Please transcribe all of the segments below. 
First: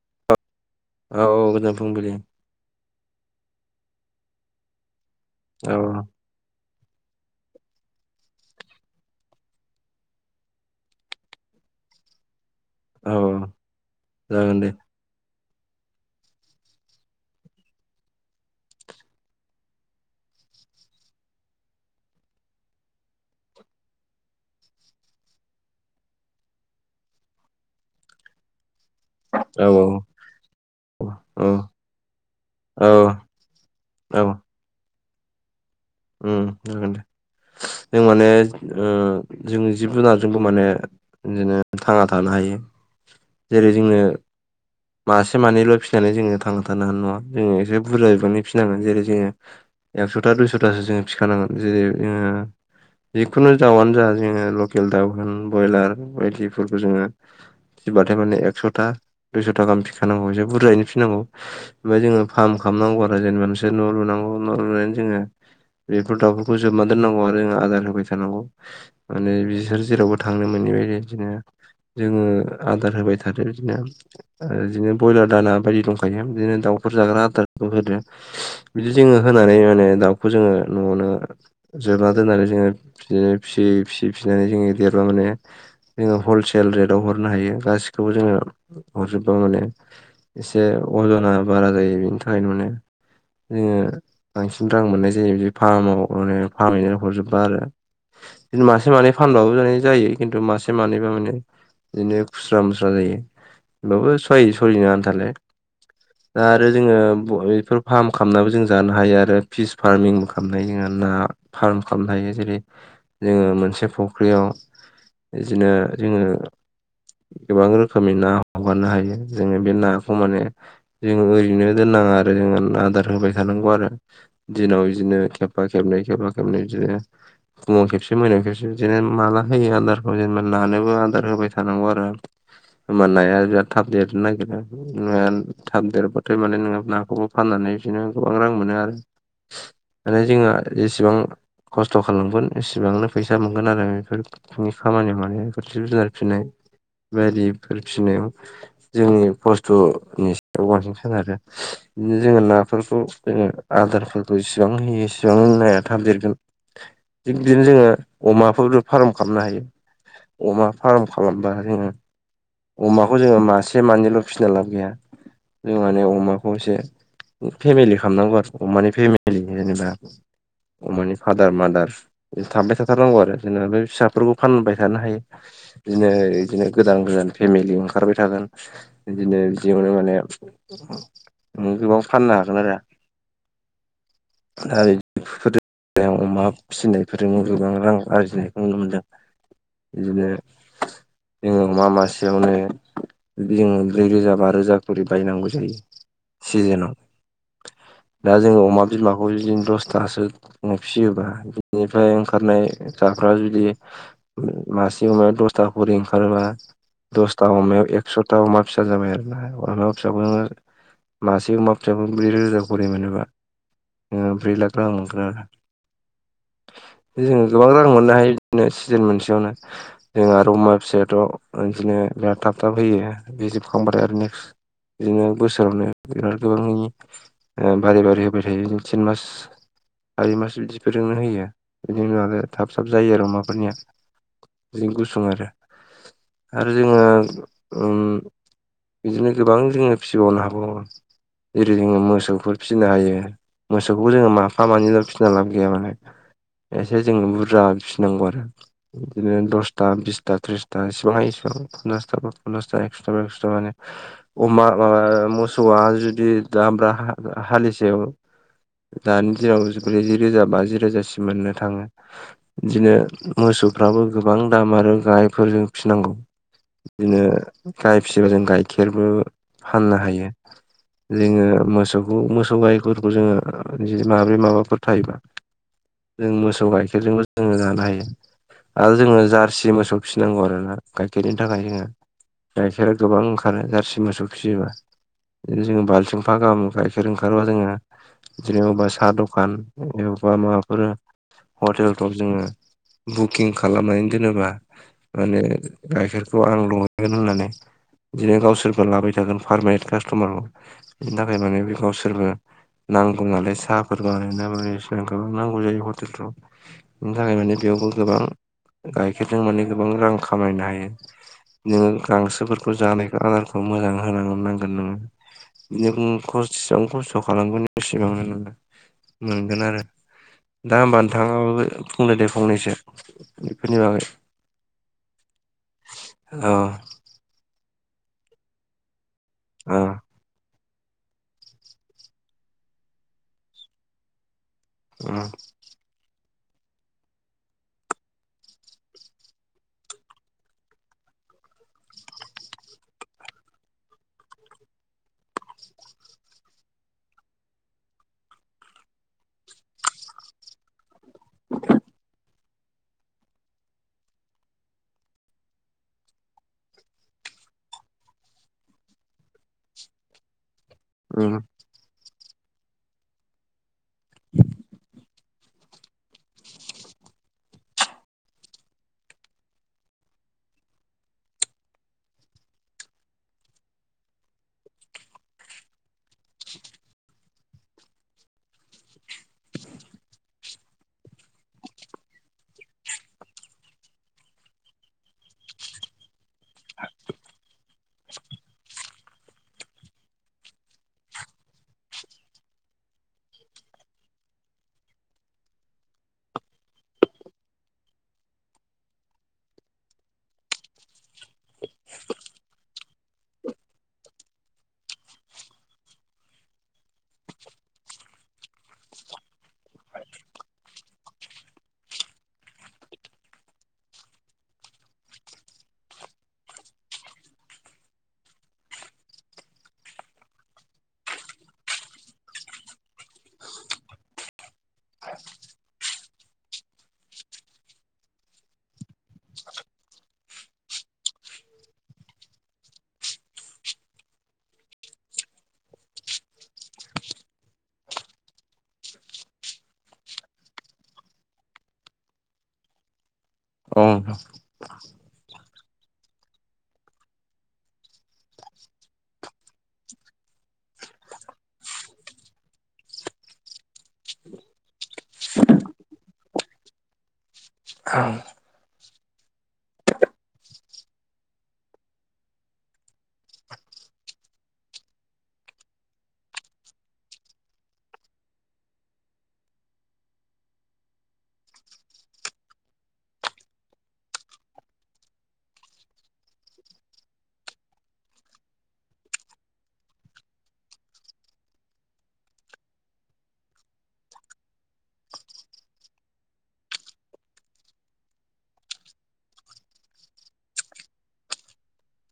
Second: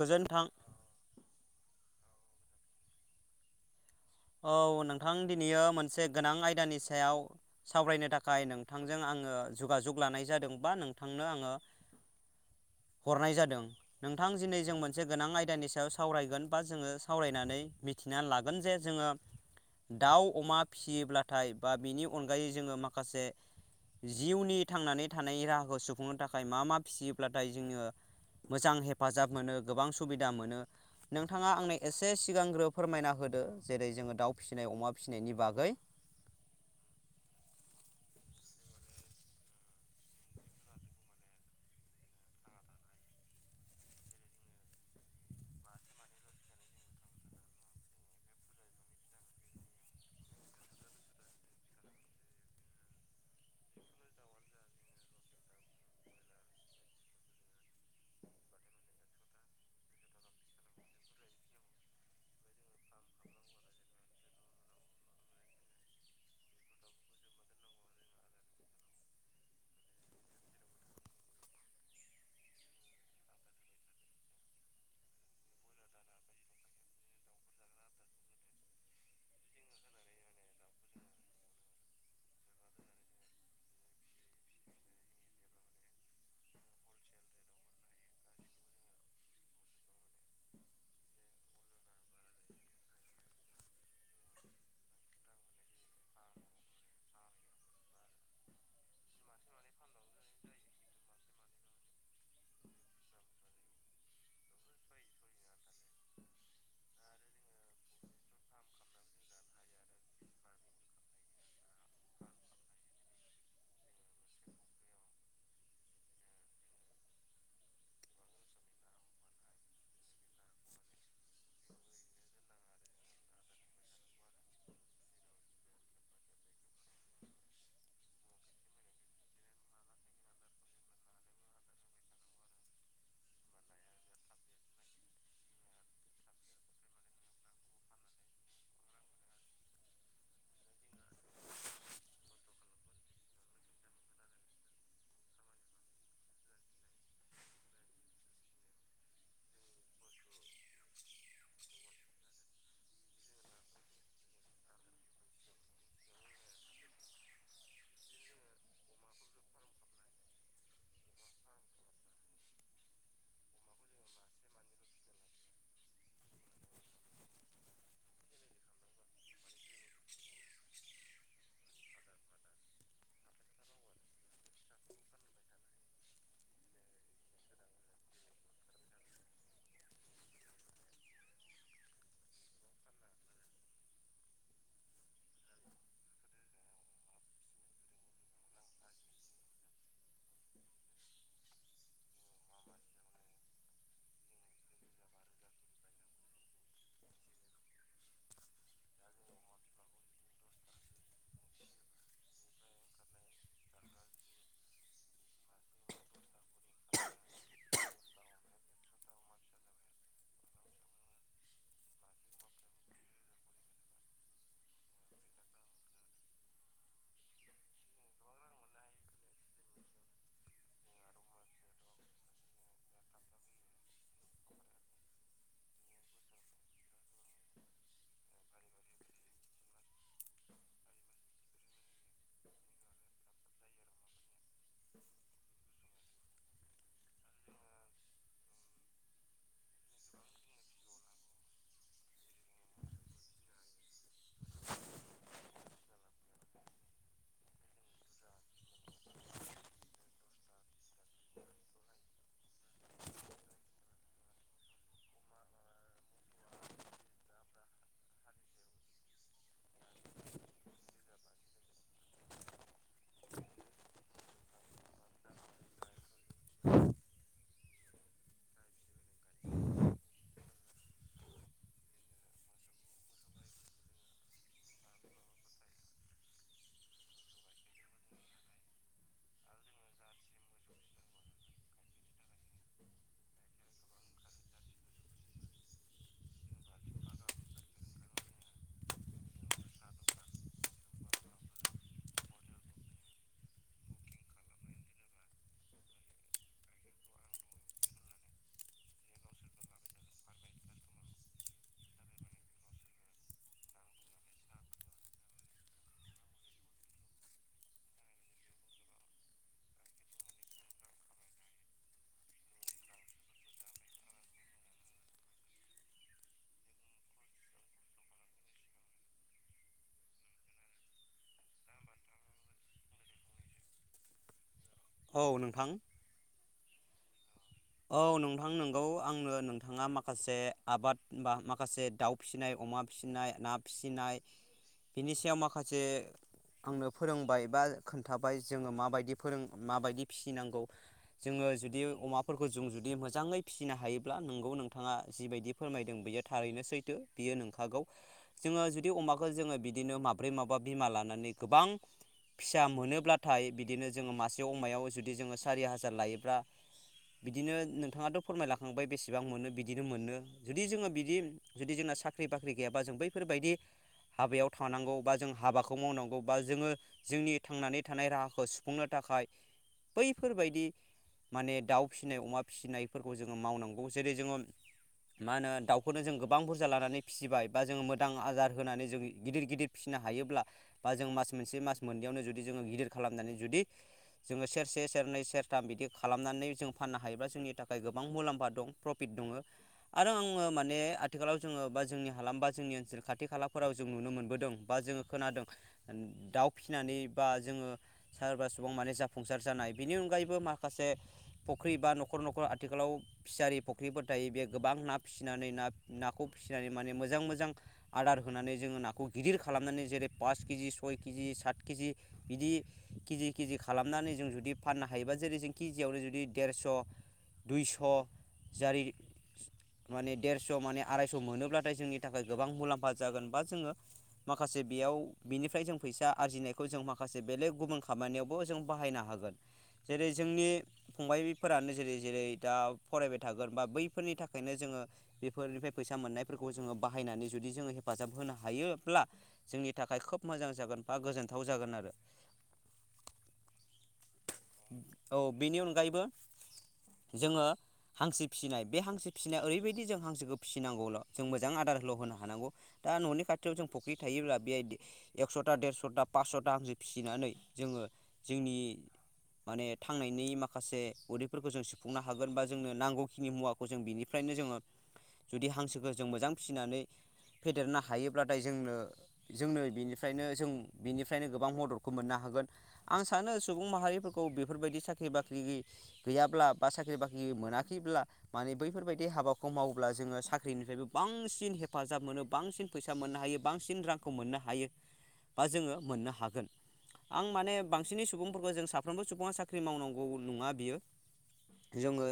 गोजोनथां औ औ गोजोन फुंबिलि औ नोंथां दिनैयो औ मोनसे गोनां आयदानि सायाव सावरायनो थाखाय नोंथांजों आङो जुगाजुग लानाय जादों बा नोंथांनो आङो औ हरनाय जादों नोंथां जागोन दिनै दे जों मोनसे गोनां आइ दानि सायाव सावरायगोन बा जोङो सावरायनानै मिथिनानै लागोन जे जोङो दाउ अमा फिसियोब्लाथाय बा बिनि अनगायै जोङो माखासे जिउनि थांनानै थानाय राहाखौ सुफुंनो थाखाय मा मा फिसियोब्लाथाय जोङो मोजां हेफ फाजाब मोनो औ गोबां सुबिदा मोनो औ नोंथाङा आंनो एसे सिगांग्रो औ फोरमायना होदो जेरै जोङो औ दाउ फिसिनाय अमा फिसिनायनि बागै उम जागोन दे जों माने ओ जोंनि जिब जुनारजोंबो माने बिदिनो थांना थानो हाय हायो जेरै जोङो मासे मानैल फिसिनानै जोङो थांना थानो हानाय नङा जोङो एसे बुरजा बिबांनि फिसिनांगोन जेरै जोङो एकस'था दुइस'थासो जोङो फिखानांगोन जेरै जोङो जिखुनु दाउआनो जा जोङो लकेल दाउ होन ब्रयलार बायदिफोरखौ जोङो फिबाथाय माने एकस'था दुइस'था गाहाम फिखानांगौ एसे बुरजायै फिसिनांगौ ओमफ्राय जोङो फार्मखौ खालामनांगौ आरो जेनेबा नोंसोर न' लुनांगौ न' लुनानै जोङो [inaudible] बेफोर दाउफोरखौ जोबनानै दोननांगौ आरो जों आदार होबाय थानांगौ माने बिसोर जेरावबो थांनो मोनैबाय बेदिनो जोङो आदार होबाय थादो बिदिनो बिदिनो ब्रयलार दाना बायदि दंखायो बिदिनो दाउ फोर जाग्रा आदारखौ होदो बिदि जोङो होनानै माने दाउ बेखौ जोङो न'आवनो जोबना दोननानै जोङो बिदिनो फिसियै फिसि फिसिनानै जोङो देरबा माने जोङो हलसेल रेटआव हरनो हायो गाैखौबो जोङो हरजोबबा माने एसे अजना बारा जायो बेनि थाखायनो जोङो बांसिन रां मोननाय जायो। जायो बिदि फार्माव फार्महैनानै हरजोबबा आरो बिदि मासे मानै फानबाबो जा जायो खिन्थु मासे मानैबा माने बिदिनो खुस्रा मुस्रा जायो हमबाबो सहाय सलिनो आथालाय। दा आरो जोङो ब बेफोर फार्म खालामनाबो जों जानो हायो आरो फिस फारमिंबो खालामनो हायो जोंङो ना फार्म खालामनो हायो जेरै जोंङो मोनसे फुख्रियाव बिदिनो जोंङो गोबां रोखोमनि ना हगारनो हायो जोंङो बे नाखौ माने जोंङो ओरैनो दोन नांङा आरो जोंनो आदार होबाय थानांगौ आरो। दिनाव बिदिनो खेबा खेबनै खेबा खेबनै बिदिनो फुंङाव खेबसे मोनायाव खेबसे बिदिनो माला होयो आदारखौ जेनेबा नानोबो आदार होबाय थानांगौ आरो। होमबा नाया बिराद थाब देरनो नागिरो ओ थाब देरबाथाय माने नोंङो नाखौबो फाननानै बिदिनो गोबां रां मोनो आरो माने जोंहा जेसेबां खस्थ' खालामगोन एसिबांनो फैसा मोनगोन आरो बेफोरनि खामानि मावनाय बेफोर जिब जुनार फिनाय बायदिफोर फिसिनायाव जोंनि खस्थ'नि सायाव बांसिन सोनारो। बिदिनो जोंङो नाफोरखौ जोंङो आदारफोर जेसेबां होयो इसेबां नाया थाबदेरगोन। थिग बिदिनो जोंङो अमाफोर फार्म खालामनो हायो। अमा फार्म खालामबा जोंङो अमाखौ जोंङो मासे मानैल' फिसिना लाब गैया जों माने अमाखौ एसे फेमिलि खालामनांगौ आरो अमानि फेमिलि जेनेबा अमानि फादार मादार थाबाय थाथारनांगौ आरो जेनबा बे फिसाफोरखौ फानबाय थानो हायो। बिदिनो इदिनो गोदान गोदान फेमिलि ओंखारबाय थागोन बिदिनो बिदियावनो माने नों गोबां फाननो हागोन आरो। [unintelligible] [unintelligible] [inaudible] अमा फिसिनायफोरजोंनो गोबां रां आरजिनायखौ नुनो मोनदों। बिदिनो जोङों अमा मासेयावनो जोंङो ब्रै रोजा बा रोजा ख'रि बायनांगौ जायो सिजेनाव। [unintelligible] दा जोंङो अमा बिमाखौ जुदि दसथासो फिसियोबा बिनिफ्राय ओंखारनाय जा फोरा जुदि मासे अमायाव दसथा ख'रि ओंखारोबा दसथा अमायाव एकस'था अमा फिसा जाबाय आरोना अमा फिसाखौ नोंङो मासे अमा फिसाखौ ब्रै रोजा ख'रि मोनोबा नोंङो ब्रैलाख रां मोनगोन आरो। [inaudible] जोंङो गोबां रां मोननो हायो बिदिनो सिजोन मोनसेयावनो जोंहा अमा फिसायाथ बिदिनो बिराद थाबथाब होयो बि जोबखांबाथाय आरो नेक्सट बिदिनो बोसोरावनो बिराद गोबांनि बारि-बारि होबाय थायो दुआ, तिन मास सारि मास बिदिफोरजोंनो होयो बिदिनो आरो थाब-थाब जायो आरो अमाफोरनिया, जि गुसुं आरो आरो जोंङो ओम बिदिनो गोबां जोंङो फिसिबावनो हाबाओ जेरै जोंङो मोसौफोर फिसिनो हायो, मोसौखौ जोंङो माफा मानैल' फिसिना लाब गैया माने एसे जोंङो बुरजा फिसिनांगौ आरो बिदिनो दसथा, बिसथा, थ्रिसथा एसे [inaudible] अमा माबा ओ मोसौवा जुदि दाम्रा हा-हालिसेयाव दानि दिनाव जि, ब्रैजि रोजा, बाजि रोजासिम मोननो थांङो बिदिनो मोसौ मोसौफ्राबो गोबां दाम आरो गायफोरजों गाइ फिसिबा जों गाइखेरबो फाननो हायो, जोंङो मोसौखौ मोसौ गायफोरखौ जोंङो ओ माब्रै माबाफोर थायोबा, - जों मोसौ गाइखेरजोंबो जोंङो जानो हायो आरो जोंङो जारसि मोसौ फिसिनांगौ आरो ना, - गाइखेरनि थाखाय जोंङो गाइखेरा गोबां ओंखारो जारसि मोसौ फिसियोबा, जोंङो बाल्थिंफा गाहाम गाइखेर ओंखारबा जोंङो, - जेनेबा साहा दखान एबा माबाफोर हटेलफ्राव जोङो बुकिं खालामनानै दोनोबा माने गाइखेरखौ आंल' हैगोन होननानै बिदिनो गावसोरबो लाबाय थागोन पारमानेन्ट कास्ट'मारखौ बिनि थाखाय माने बे गावसोरबो नांगौ नालाय साहाफोरखौ रटखौ नांगौ जायो हटेलफ्राव बिनि थाखाय माने बे बेवबो गोबां गाइखेरजों माने गोबां रां खामायनो हायो नोङो गांसोफोरखौ जानायखौ आदारखौ मोजां होनो नांगोन नोङो बिसेबां खस्थ' खालामगोन सिबां नोङो मोनगोन आरो। दा होमबा नोंथां बुंदो दे फंनैसो बेफोरनि बागै। औ नोंथां अ औ नोंथां नंगौ आंनो औ नोंथाङा माखासे आबाद बा माखासे दाउ फिसिनाय, अमा फिसिनाय, ना फिसिनाय बिनि सायाव माखासे आंनो फोरोंबाय बा खोन्थाबाय जोङो माबायदि फोरों माबायदि फिसिनांगौ जो ङो जुदि अमा फोरखौ जों जुदि मोजाङै फिसिनो हायोब्ला नोंगौ नोंथाङा जिबायदि फोरमायदों बेयो थारैनो सैथो। बे रो नोंथांखौ। जोङो जुदि अमाखौ जोङो बिदिनो माब्रै माबा बिमा ला नानै गोबां फिसा मोनोब्लाथाय बिदिनो जोङो मासे अमायाव जुदि जोङो सारि हाजार लायोब्ला बिदिनो नोंथाङाथ' फोरमायलाखांबाय बेसेबां मोनो बिदिनो मोनो जुदि जोङो बिदि उम जुदि जोंना सा ख्रि बाख्रि गैयाबा जों बैफोरबायदि हाबायाव थानांगौ बा जों हाबाखौ मावनांगौ बा जोङो जोंनि थांनानै थानाय राहाखौ सुफुंनो थाखाय बैफोरबायदि माने दाउ फिसिनाय अमा फिसिनायफोरखौ जोङो मावनांगौ जेरै जोङो मा होनो दाउखौनो जों गोबां बुरजा लानानै फिसिबाय बा जोङो मोदां आदार होनानै जों गिदिर गिदिर फि नो हायोब्ला बा जों मास मोनसे मास मोननैयावनो जुदि जोङो गिदिर खालामनानै जुदि जोङो सेरसे सेरनै सेरथाम बिदि खालामनानै जों फाननो हायोब्ला जोंनि थाखाय गोबां मुलामौफा दं प्रफिट दङ। आरो आङो माने आथिखालाव जोङो जोंनि हालाम बा जोंनि ओनोलनि खाथि खालाफोराव जों नुनो मोनबोदों बा जोङो खोनादों दाउ फिनाय बा जोङो सोरबा सुबुं मे जाफुंसार जानाय बेनि अनगायैबो माखासे फख्रि बा न'खर न'खर आथिखालाव फिसारि फख्रिफोर थायो बे गोबां ना फिसिनानै ना नाखौ फिसिनानै माने मोजां मोजां आदार होनानै जोङो नाखौ गिदिर खालामनानै जेरै पास केजि, सय केजि साथ केजि बिदि केजि केजि खालामनानै जों जुदि फाननो हायोबा जेरै जों केजियावनो जुदि देरस', दुइस' जारि माने देरस' माने आरायस' मोनोब्लाथाय जोंनि थाखाय गोबां मुलाम्फा जागोन बा जोङो माखासे बेयाव बिनिफ्राय जों फैसा आरजिनायखौ जों माखासे बेलेग गुबुन खामानियावबो जों बाहायनो हा गोन जेरै जोंनि फंबायफोरानो जेरै जेरै दा फरायबाय थागोन बा बैफोरनि थाखायनो जोङो बेफोरनिफ्राय फैसा मोननायफोरखौ जोङो बाहायनानै जुदि जोङो हेफाजाब होनो हायोब्ला जोंनि थाखाय खोब मोजां जागोन बा गोजोनथाव जागोन आरो। औ नोंथां। औ बेनि अनगायैबो जोङो हांसो फिसिनाय बे हांसो फिसिनाया ओरैबायदि जों हांसोखौ फिसिनांगौल' जों मोजां आदारल' होनो हानांगौ। दा न'नि खाथियाव जों फख्रि थायोब्ला बे एकस'था देरस'था पासस'था हांसो फिसिनानै जोङो औ जोंनि माने थांनायनि मा माखासे उदैफोरखौ जों सुफुंनो हागोन बा जोंनो नांगौखिनि मुवाखौ जों बिनिफ्रायनो जोङो जुदि हांसोखौ जों मोजां फिसिनानै फेदेरनो हायोब्लाथाय जोंनो जोंनो बेनिफ्रायनो जों बेनिफ्रायनो गोबां मददखौ मोननो हा गोन आं सानो सुबुं माहारिफोरखौ बेफोरबायदि साख्रि बा ख्रि गैयाब्ला बा साख्रि बाख्रि मोनाखैब्ला माने बैफोरबायदि हाबाखौ मावोब्ला जोङो साख्रिनिफ्रायबो बांसिन हेफाजाब मोनो बांसिन फैसा मोननो हायो बांसिन रांखौ मोननो हायो। बा जोङो मोननो हागोन आं माने बांसिनै सुबुंफोरखौ जों साफ्रोमबो सुबुङा साख्रि मावनांगौ। गौ नङा बियो। जोङो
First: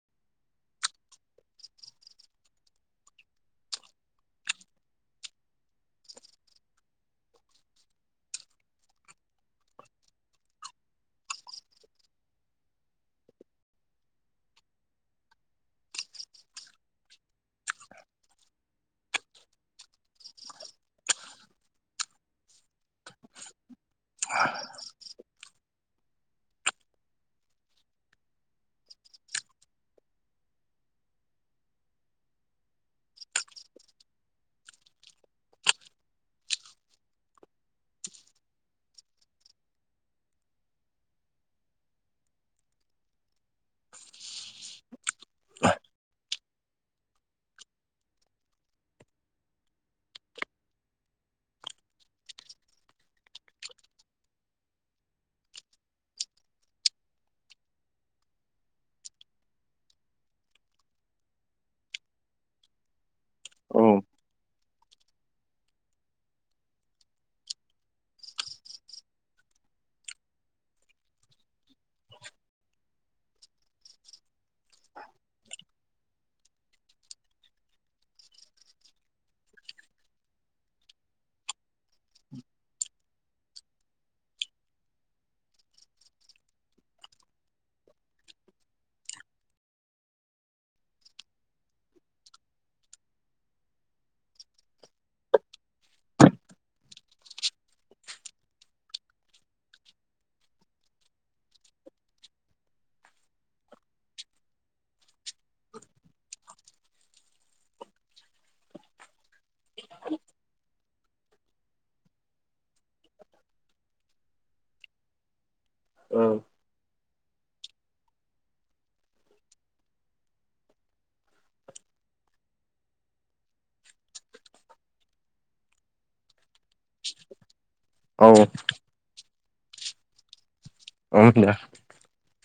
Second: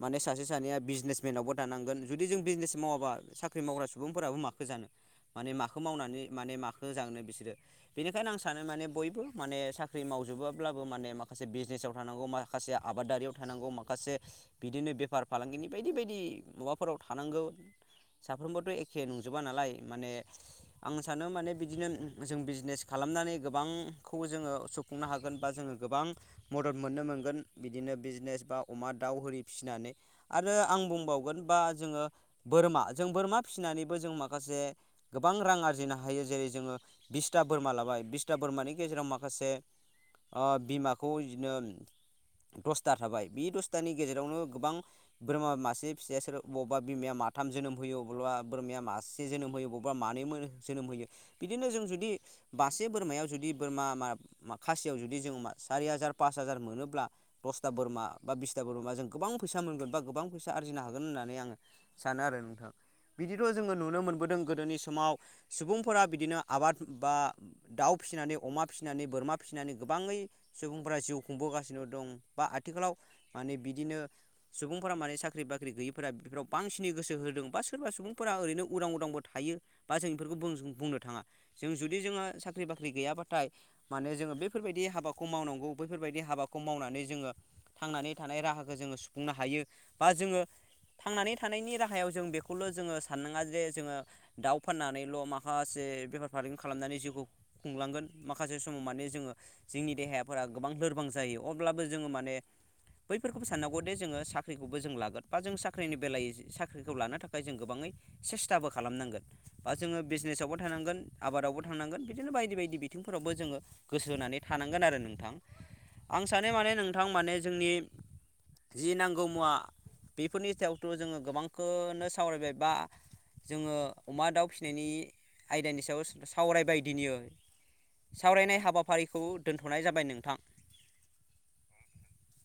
माने सासे सानैया बिजनेसमेनावबो दानांगोन जुदि जों बिजनेस मावाबा साख्रि माव मावग्रा सुबुंफोराबो माखो जानो। माने माखौ मावनानै माने माखो जानो बिसोरो बेनिखायनो आं सानो माने बयबो माने साख्रि माव जोबाब्लाबो माने माखासे बिजनेसाव थानांगौ माखासे आबादारियाव थानांगौ माखासे बिदिनो बेफार फालांगिनि बायदि बायदि माबाफोराव थानांगौ। साफ्रोमबोथ एखे नंजोबा नालाय माने आं सानो माने बिदिनो जों बिजनेस खालाम खालामनानै गोबांखौ जोङो सुफुंनो हागोन बा जोङो गोबां मदद मोननो मोनगोन बिदिनो बिजनेस बा अमा दाउ होरि फिसिनानै आरो आं बुंबावगोन बा जोङो बोरमा जों बोरमा फिसिनानैबो जों माखासे गोबां रां आरजिनो हायो जेरै जोङो बिसथा बोरमा लाबाय बिसथा बोरमानि गेजेराव माखासे ओ बिमाखौ नो दसथा थाबाय बि दसथानि गेजेरावनो गोबां बोरमा मासे फिसाया सोर बबावबा बिमाया मा थाम जोनोम होयो अबेबा बोरमाया मासे जोनोम होयो बबेबा मानै मो जोनोम होयो बिदिनो जों जुदि मासे बोरमायाव जुदि बोरमा मा खासियाव जुदि जों मा सारि हाजार पास हाजार मोनोब्ला दसथा बोरमा बा बिसथा बोरमा जों गोबां फैसा मोनगोन बा गोबां फैसा आरजिनो हागोन होन होननानै आं सानो आरो नोंथां। बिदिथ जोङो औ नुनो मोनबोदों गोदोनि समाव सुबुंफोरा बिदिनो आबाद बा दाउ फिसिनानै अमा फिसिनानै बोरमा फिसिनानै गोबाङै सुबुं फोरा जिउ खुंबोगासिनो दं बा आथिखालाव माने बिदिनो सुबुंफोरा माने साख्रि बाख्रि गैयि फोरा बेफोराव बांसिनै गोसो होदों बा सोरबा सुबुंफोरा ओरैनो उदां उदांबो थायो बा जों इफोरखौ बुं बुंनो। बो थाङा जों जुदि जोङो साख्रि बाख्रि गैयाबाथाय माने जोङो बेफोरबायदि हाबाखौ मावनांगौ। बैफोरबायदि हाबाखौ मावनानै जोङो थांनानै थानाय राहाखौ जोङो सुफुंनो हायो बा जोङो थांनानै थानायनि राहायाव जों बेखौल जोङो साननाङा जे जोङो दाउ फाननानैल माखासे बेफार फालांगि खालामनानै जिउखौ खुंलांगोन माखासे समाव माने जोङो जोंनि देहायाफोरा गोबां लोरबां जायो अब्लाबो जोङो माने बैफोरखौबो साननांगौ दे जोङो साख्रिखौबो जों लागोन बा जों साख्रिनि बेलायावै साख्रिखौ लानो थाखाय जों गोबाङै सेस्थाबो खालामनांगोन बा जोङो बिजनेसावबो थानांगोन आबादावबो थांनांगोन बिदिनो बायदि बायदि बिथिंफोरावबो जोङो गोसो होनानै थानांगोन आरो नोंथां। आं औ सानो माने नोंथां माने जोंनि जि नांगौ मुवा बेफोरनि सायावथ जोङो गोबांखोनो सावरायबाय बा जोङो अमा दाउ फिसिनायनि आयदानि सायाव सावरायबाय दिनियो। औ सावरायनाय हाबाफारिखौ दोन्थनाय जाबाय नोंथां। [unintelligible]